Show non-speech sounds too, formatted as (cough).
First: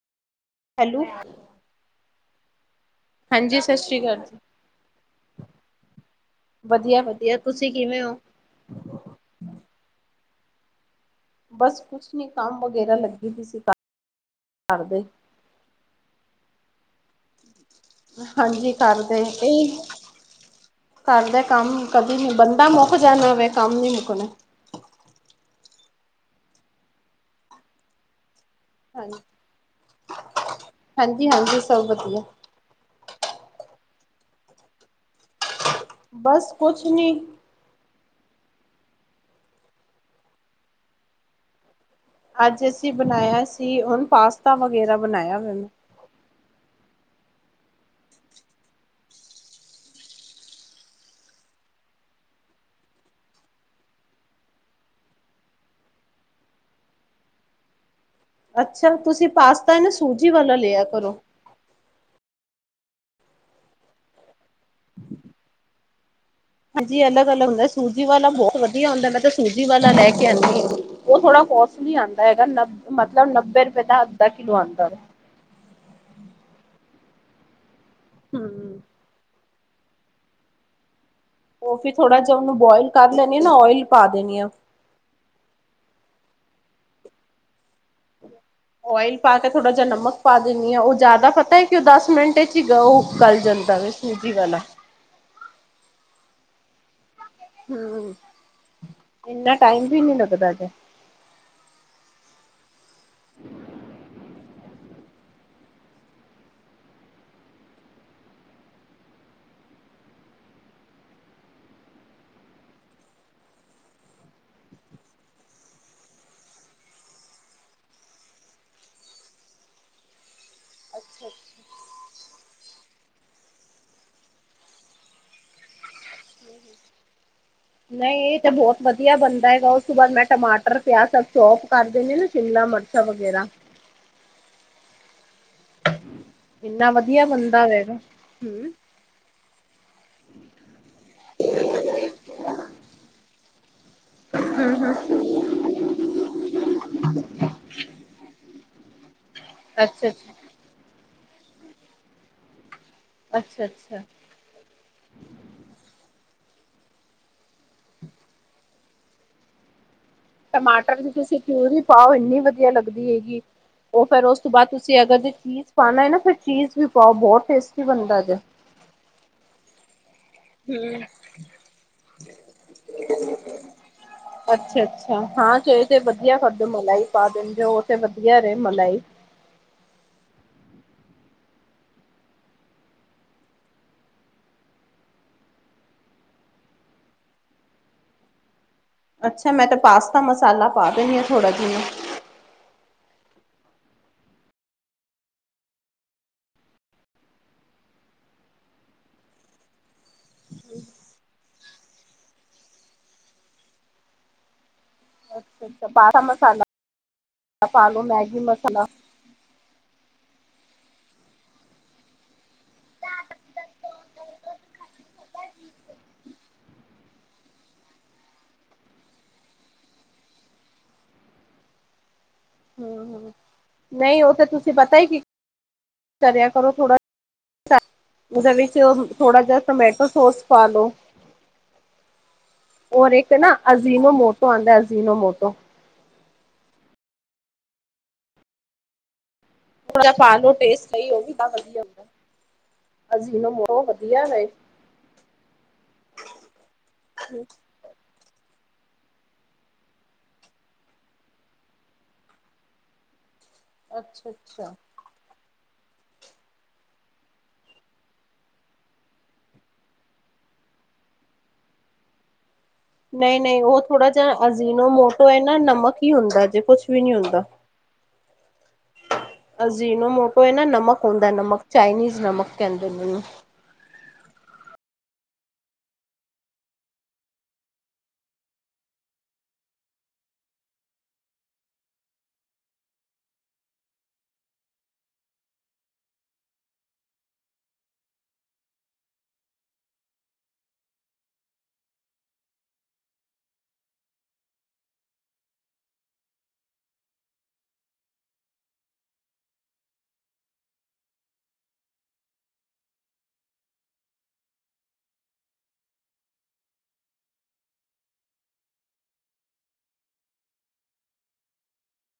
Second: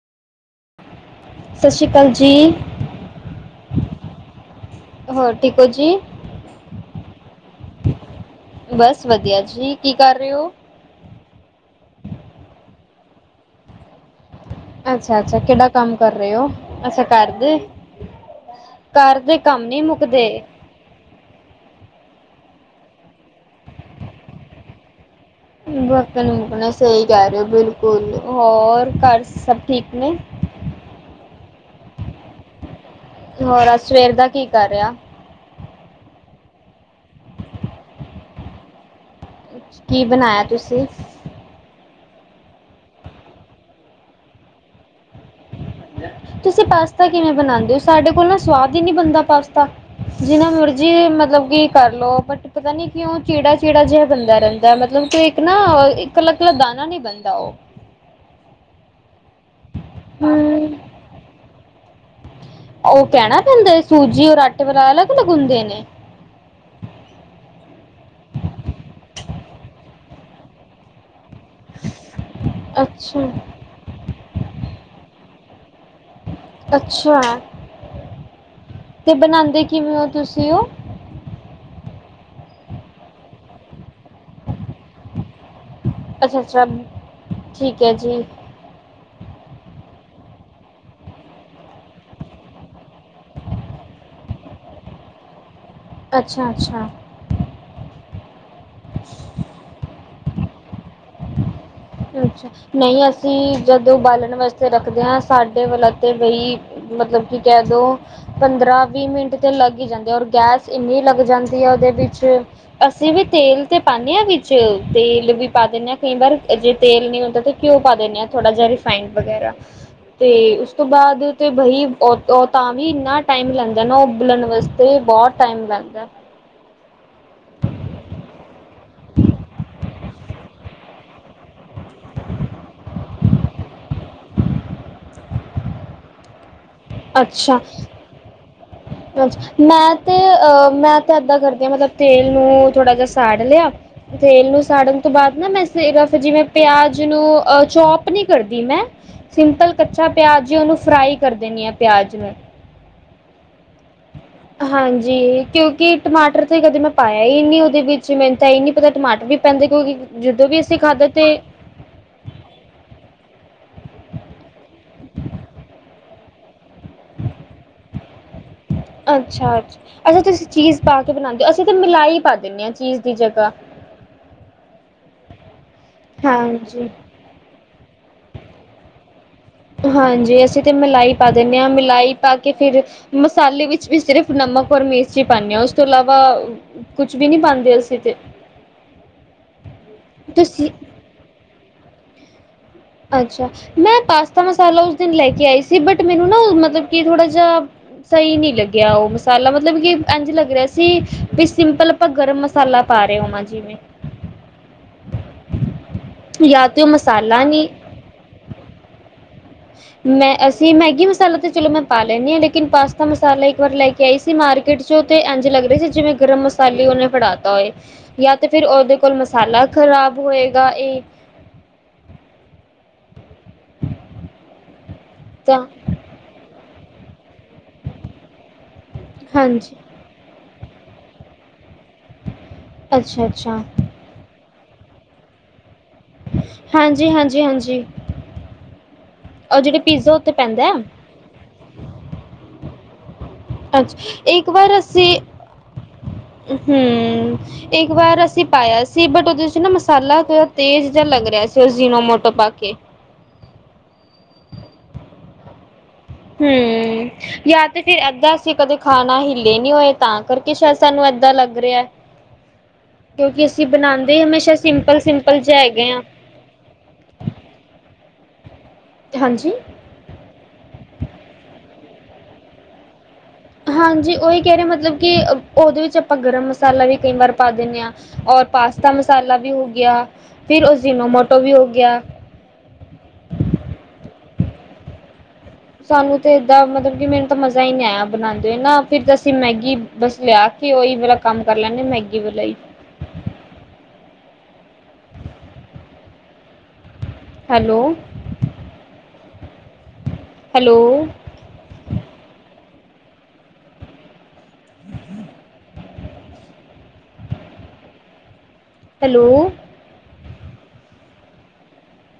Hello ਸਤਿ ਸ਼੍ਰੀ ਅਕਾਲ ਜੀ। ਹਾਂਜੀ ਸਤਿ ਸ੍ਰੀ ਅਕਾਲ ਜੀ ਹੋਰ ਠੀਕ ਹੋ ਜੀ ਵਧੀਆ- ਵਧੀਆ ਤੁ ਬਸ ਵਧੀਆ ਜੀ ਕੀ ਕਰ ਰਹੇ ਹੋ। ਬਸ ਕੁਛ ਨੀ ਕੰਮ ਵਗੈਰਾ ਲਗੀ ਵੀ ਸੀ। ਦੇ। ਅੱਛਾ- ਅੱਛਾ ਕਿਹੜਾ ਕੰਮ ਕਰ ਰਹੇ ਹੋ ਅੱਛਾ ਕਰਦੇ ਹਾਂਜੀ ਘਰ ਕਰਦੇ ਦੇ ਕੰਮ ਇਹ ਨਹੀਂ ਮੁੱਕਦੇ ਕਰਦੇ ਕੰਮ ਕਦੇ ਨੀ ਬੰਦਾ ਮੁਕ ਜਾਣਾ ਹੋਵੇ ਕਮ ਨੀ ਮੁਕਣਾ ਨਹੀ ਮੁਕਣੇ ਸਹੀ ਕਹਿ ਰਹੇ ਹੋ ਬਿਲਕੁਲ ਹੋਰ ਹਾਂਜੀ। ਘਰ ਸਭ ਠੀਕ ਨੇ- ਹਾਂਜੀ ਹਾਂਜੀ ਸਭ ਵਧੀਆ- ਹੋਰ ਅ ਸਵੇਰ ਦਾ ਕੀ ਕਰ ਰਿਹਾ ਬਸ ਕੁਛ ਨੀ- ਕੀ ਬਣਾਇਆ ਤੁਸੀ ਅਜ ਅਸੀ ਬਣਾਇਆ ਸੀ ਹਣ ਪਾਸਤਾ ਵਗੈਰਾ ਬਣਾਇਆ ਮੈਨੂੰ ਤੁਸੀ ਪਾਸਤਾ ਕਿਵੇ ਬਣਾਉਦੇ ਹੋ ਸਾਡੇ ਕੋਲ ਨਾ ਸਵਾਦ ਹੀ ਨਹੀ ਬਣਦਾ ਪਾਸਤਾ ਜੀਨਾ ਮਰਜੀ ਮਤਲਬ ਕੀ ਕਰਲਓ ਬਟ ਪਤਾ ਨੀ ਕਿਉ ਚੀੜਾ- ਚੀੜਾ ਜਿਹਾ ਬੰਦਾ ਰਹਿਦਾ ਮਤਲਬ ਇਕ ਨਾ ਇਕ ਅਲਾ ਇਕਲਾ ਦਾਣਾ ਨੀ ਬਣਦਾ ਉਹ ਅਛਾ ਤੁਸੀ ਪਾਸਤਾ ਨਾ ਸੂਜੀ ਵਾਲਾ ਹਮ ਲਿਆ ਕਰੋ ਉਹ ਕੈਣਾ ਪੈਂਦਾ ਹੈ ਸੂਜੀ ਔ ਆਟੇ ਵਾਲੇ ਅਲਗ- ਅਲਗ ਹੁਦੇ ਨੇ ਹਾਂਜੀ ਅਲਗ- ਅਲਗ ਹੁੰਦਾ ਹੈ। ਸੂਜੀ ਵਾਲਾ ਬਹੁਤ ਵਧੀਆ ਹੁੰਦਾ ਮੈਂ ਤਾਂ ਸੂਜੀ ਵਾਲਾ ਲੈਕੇ ਆਉਦੀ ਹਾਂ ਉਹ ਥੋੜਾ ਸਹੀ ਆਦਾ ਹੈਗਾ ਨ ਅੱਛਾ ਮਤਲਬ ਨਬੇ ਰੁਪਏ ਦਾ ਅਧਾ ਕਿਲੋ ਆਉਦਾ ਅਛਾ ਹੂੰ। ਅਤੇ ਬਣਾਉਦੇ ਕਿਵੇ ਹੋ ਤੁਸੀ ਉਹ ਉਹ ਫਿਰ ਥੋੜ੍ਹਾ ਜਿਹਾ ਉਹਨੂੰ ਬੋਇਲ ਕਰ ਲੈਣਾ ਆ ਨਾ ਓਇਲ ਪਾ ਦੇਦੀ ਆ ਅਛਾ- ਅਛਾ ਠੀਕ ਹੈ। ਜੀ ਓਇਲ ਪਾ ਕੇ ਥੋੜ੍ਹਾ ਜਿਹਾ ਨਮਕ ਪਾ ਦਿਨਦੀ ਆ ਉਹ ਜਆਦਾ ਪਤਾ ਹੈ। ਕਿ ਉਹ ਦਸ ਮਿਟ ਚ' ਹੀ ਉਬਲ ਜਾਦਾ ਹੈ। ਸੂਜੀ ਵਾਲਾ ਆ- ਅਛਾ- ਅਛਾ- ਇਨਾ ਟਾਈਮ ਵੀ ਨੀ ਲਗਦਾ ਅੱਛਾ ਨਹੀਂ ਅਸੀਂ ਜਦ ਉਬਾਲਣ ਵਾਸਤੇ ਰੱਖ ਦੇ ਸਾਡੇ ਵੱਲ ਤੇ ਬਈ ਮਤਲਬ ਕਿ ਕਹਿ ਦੋ ਪੰਦਰਾਂ ਵੀਹ ਮਿੰਟ ਤੇ ਲੱਗ ਜਾਂਦੇ ਔਰ ਗੈਸ ਇੰਨੀ ਲੱਗ ਜਾਂਦੀ ਹੈ ਉਹਦੇ ਵਿੱਚ ਅਸੀਂ ਵੀ ਤੇਲ ਤੇ ਪਾਉਦੇ ਹਾਂ ਵਿੱਚ ਤੇਲ ਵੀ ਪਾ ਦਿੰਦੇ ਹਾਂ ਕਈ ਵਾਰ ਜੇ ਤੇਲ ਨੀ ਹੁੰਦਾ ਤੇ ਘਿਉ ਪਾ ਦੇਿੰਦੇ ਆ ਥੋੜਾ ਜਹਾ ਰਿਫਾਈੰਡ ਵਗੈਰਾ ਤੇ ਉਸ ਤੋਂ ਬਾਅਦ ਤੇ ਬਹੀ ਤਾਂ ਵੀ ਇੰਨਾ ਟਾਈਮ ਲੈਂਦਾ ਨਾ ਉਹ ਬੁਲਣ ਵਾਸਤੇ ਬਹੁਤ ਟਾਈਮ ਲੱਗਦਾ ਨਹੀਂ ਇਹ ਤਾਂ ਬਹੁਤ ਵਧੀਆ ਬਣਦਾ ਹੈਗਾ ਉਹ ਉਸ ਤੋਂ ਬਾਅਦ ਮੈਂ ਟਮਾਟਰ ਪਿਆਜ਼ ਸਬ ਚੋਪ ਕਰ ਦਿੰਦੇ ਨਾ ਸ਼ਿਮਲਾ ਮਰਚਾਂ ਵਗੈਰਾ ਇੰਨਾ ਵਧੀਆ ਅੱਛਾ। ਬੰਦਾ ਵੇਗਾ ਹਮ ਅੱਛਾ ਮੈਂ ਤੇ ਹਮ ਅ ਮੈਂ ਤਾਂ ਇਦਾਂ ਕਰਦੀ ਹਾਂ ਮਤਲਬ ਤੇਲ ਨੂੰ ਥੋੜਾ ਜਿਹਾ ਸਾੜ ਲਿਆ ਤੇਲ ਨੂੰ ਸਾੜਨ ਤੋਂ ਬਾਅਦ ਨਾ ਮੈਂ ਇਸ ਜਿਵੇਂ ਪਿਆਜ ਨੂੰ ਅਹ ਚੋਪ ਨਹੀ ਕਰਦੇ ਮੈਂ ਸਿੰਪਲ ਕੱਚਾ ਅੱਛਾ-ਅੱਛਾ, ਪਿਆਜ ਹੀ ਉਹਨੂੰ ਫਰਾਈ ਕਰ ਦੇਿੰਦੀ ਆ ਪਿਆਜ ਨੂੰ ਅੱਛਾ ਅੱਛਾ ਹਾਂਜੀ ਕਿਉਂਕਿ ਟਮਾਟਰ ਕਦੇ ਮੈਂ ਪਾਇਆ ਹੀ ਨੀ ਉਹਦੇ ਵਿੱਚ ਮੈਨੂੰ ਤਾਂ ਇਹ ਨੀ ਪਤਾ ਟਮਾਟਰ ਵੀ ਪੈਂਦੇ ਕਿਉਂਕਿ ਜਦੋਂ ਵੀ ਅਸੀਂ ਟਮਾਟਰ ਖਾਧਾ ਦੀ ਤੇ ਤੁਸੀਂ ਘਿਊ ਹੀ ਪਾਓ ਇੰਨੀ ਵਧੀਆ ਲੱਗਦੀ ਹੈਗੀ ਉਹ ਫੇਿਰ ਉਸ ਤੋਂ ਬਾਅਦ ਤੁਸੀਂ ਅਗਰ ਜੇ ਚੀਜ਼ ਪਾਣਾ ਹੈ ਨਾ ਫਿਰ ਚੀਜ਼ ਵੀ ਪਾਓ ਬਹੁਤ ਟੇਸਟੀ ਬਣਦਾ ਜੇ ਅੱਛਾ ਅੱਾ ਅੱਛਂ ਤੁਸੀਂ ਚੀਜ਼ ਪਾ ਹੂੰ। ਕੇ ਬਣਾਉਂਦੇ ਹੋ ਅਸੀਂ ਤਾਂ ਮਿਲਾਈ ਪਾ ਦਿੰਦੇ ਹਾਂ ਚੀਜ਼ ਦੀ ਜਗ੍ਹਾ ਅੱਛਾ ਅੱਛਾ ਹਾਂ ਚ ਇਹ ਤੇ ਵਧੀਆ ਖਦ ਹਾਂਜੀ ਮਲਾ ਹੀ ਪਾ ਦੇਣ ਜੋ ਵਧੀਆ ਰਹੇ ਮਲਾਈ ਹਾਂਜੀ ਅਸੀਂ ਤੇ ਮਲਾਈ ਪਾ ਦਿੰਦੇ ਹਾਂ ਮਲਾਈ ਪਾ ਕੇ ਫਿਰ ਮਸਾਲੇ ਵਿੱਚ ਵੀ ਸਿਰਫ ਨ ਨਮਕ ਔਰ ਮਿਰਚੀ ਪਾਉਂਦੇ ਹਾਂ ਉਸ ਤੋਂ ਇਲਾਵਾ ਕੁਛ ਵੀ ਨੀ ਪਾਉਂਦੇ ਅਸੀਂ ਤੇ ਅੱਛਾ ਮੈਂ ਤੇ ਪਾਸਤਾ ਮਸਾਲਾ ਤੁਸੀਂ ਪਾ ਦੇਣੀ ਹਾਂ ਥੋੜਾ ਜਿਨ ਅੱਛਾ ਮੈਂ ਪਾਸਤਾ ਮਸਾਲਾ ਉਸ ਦਿਨ ਲੈ ਕੇ ਆਈ ਸੀ ਬਟ ਮੈਨੂੰ ਨਾ ਮਤਲਬ ਕਿ ਥੋੜਾ ਜਾਹਾ ਸਹੀ ਨਹੀਂ ਲੱਗਿਆ ਉਹ ਮਸਾਲਾ ਮਤਲਬ ਕਿ ਇੰਝ ਲੱਗ ਰਿਹਾ ਸੀ ਵੀ ਸਿੰਪਲ ਆਪਾਂ ਗਰਮ ਮਸਾਲਾ ਪਾ ਰਹੇ ਹੋ ਮਾਂ ਜਿਵੇਂ ਹ ਅੱਛਾ ਅੱਛਾ ਬਾਰਾ ਜਾਂ ਤੇ ਉਹ ਨਹੀਂ ਮਸਾਲਾ ਪਾਾਲੋ ਮੈਗੀ ਮਸਾਲਾ ਮੈਂ ਅਸੀਂ ਮੈਗੀ ਮਸਾਲਾ ਤਾਂ ਚਲੋ ਮੈਂ ਪਾ ਲੈਦੀ ਹਾਂ ਲੇਕਿਨ ਪਾਸਤਾ ਮਸਾਲਾ ਇੱਕ ਵਾਰ ਲੈ ਕੇ ਆਈ ਸੀ ਮ ਮਾਰਕੀਟ ਚ ਤੇ ਇੰਜ ਲੱਗ ਰਹੀ ਸੀ ਜਿਵੇਂ ਗਰਮ ਮਸਾਲੇ ਉਹਨੇ ਫੜਾਤਾ ਹੋਏ ਜਾਂ ਤੇ ਫਿਰ ਉਹਦੇ ਕੋਲ ਮਸਾਲੇ ਲਾ ਖ਼ਰਾਬ ਹੋਏਗਾ ਇਹ (inaudible) ਹਮ ਹਮ ਨਹੀਂ ਉਹ ਤੇ ਤੁਸੀਂ ਪਤਾ ਹੀ ਕਿ ਤਾਂ ਕਰਿਆ ਕਰੋ ਥੋੜਾ ਉਹਦੇ ਵਿੱਚ ਥੋੜ੍ਹਾ ਜਿਹਾ ਹਾਂਜੀ ਟਮੈਟੋ ਸੌਸ ਪਾ ਲਓ ਹੋਰ ਅੱਛਾ ਇੱਕ ਨਾ ਅੱਛਾ ਅਜੀਿਨੋ ਮੋਟੋ ਆਉਂਦਾ ਅਜੀਿਨੋ ਮੋਟੋ ਹਾਂਜੀ ਹਾਂਜੀ ਹਾਂਜੀ ਉਹ ਜਿਹੜੇ ਹੁਣ ਪੀਜ਼ਾ ਉੱਤੇ ਪਾਣ ਨੂੰ ਪੈਂਦਾ ਟੇਸਟ ਹੈ। ਉਹ ਵੀ ਤਾਂ ਵਧੀਆ ਹਦਾ ਅੱਛਾ ਇੱਕ ਵਾਰ ਅਸੀਂ ਹਮ ਇੱਕ ਵਾਰ ਅਸੀ ਪਾਇਆ ਸੀ ਬਟ ਉਹਦੇ ਚ ਨਾ ਮਸਾਲਾਾ ਤੇਜ਼ ਜਿਹਾ ਲੱਗ ਰਿਹਾ ਸੀ ਉਹ ਜੀਨੋ ਮੋਟੋ ਪਾ ਕੇ ਹ ਅੱਛਾ ਅੱਛਾ ਹਮ ਜਾਂ ਤੇ ਫਿਰ ਅੱਧਾ ਅਸੀਂ ਕਦੇ ਖਾਣਾ ਹਿੱਲੇ ਨੀ ਹੋਏ ਤਾਂ ਕਰਕੇ ਸਾਨੂੰ ਕੀਦਾਂ ਲੱਗ ਰਿਹਾ ਹ ਨਹੀਂ ਕਿਉਂਕਿ ਨਹੀਂ ਅਸੀਂ ਉਹ ਥੋੜਾ ਬਣਾਉਂਦੇ ਜਿਹਾ ਹਮੇਸ਼ਾ ਅਜੀਿਨੋ ਮੋਟੋ ਹੈ ਸਿੰਪਲ-ਸਿੰਪਲ ਜੇ ਨਾ ਹੈਗੇ ਨਮਕ ਆ। ਹੀ ਹੁੰਦਾ ਜੇ ਕੁਛ ਵੀ ਨਹੀਂ ਹੁੰਦਾ ਹਾਂਜੀ। ਅਜੀਨ ਮੋਟੋ ਹੈ ਨਾ ਨਮਕ ਹੁੰਦਾ ਨਮਕ ਚਾਈਨੀਜ਼ ਨਮਕ ਕਹਿੰਦੇਨੂੰ ਹਾਂਜੀ ਉਹੀ ਕਹਿ ਰਹੇ ਮਤਲਬ ਕਿ ਉਹਦੇ ਵਿੱਚ ਆਪਾਂ ਗਰਮ ਮਸਾਲਾ ਵੀ ਕਈ ਵਾਰ ਪਾ ਦਿੰਦੇ ਹਾਂ ਪਾਸਤਾ ਮਸਾਲਾ ਵੀ ਹੋ ਗਿਆ ਫਿਰ ਉਸਨੋਮੋਟੋ ਵੀ ਹੋ ਗਿਆ। (inaudible) ਸਾਨੂੰ ਤਾਂ ਏਦਾਂ ਮਤਲਬ ਕਿ ਮੈਨੂੰ ਤਾਂ ਮਜ਼ਾ ਹੀ ਨਹੀਂ ਆਇਆ ਬਣਾਂਦੇ ਨਾ ਫਿਰ ਤਾਂ ਅਸੀਂ ਮੈਗੀ ਬਸ ਲਿਆ ਤੇ ਉਹੀ ਮੇਰਾ ਕੰਮ ਕਰ ਲੈਂਦੇ ਮੈਗੀ ਵਲਾ ਹੀ। (inaudible) ਹੈਲੋ। ਹੈਲੋ। (inaudible) ਹੈਲੋ।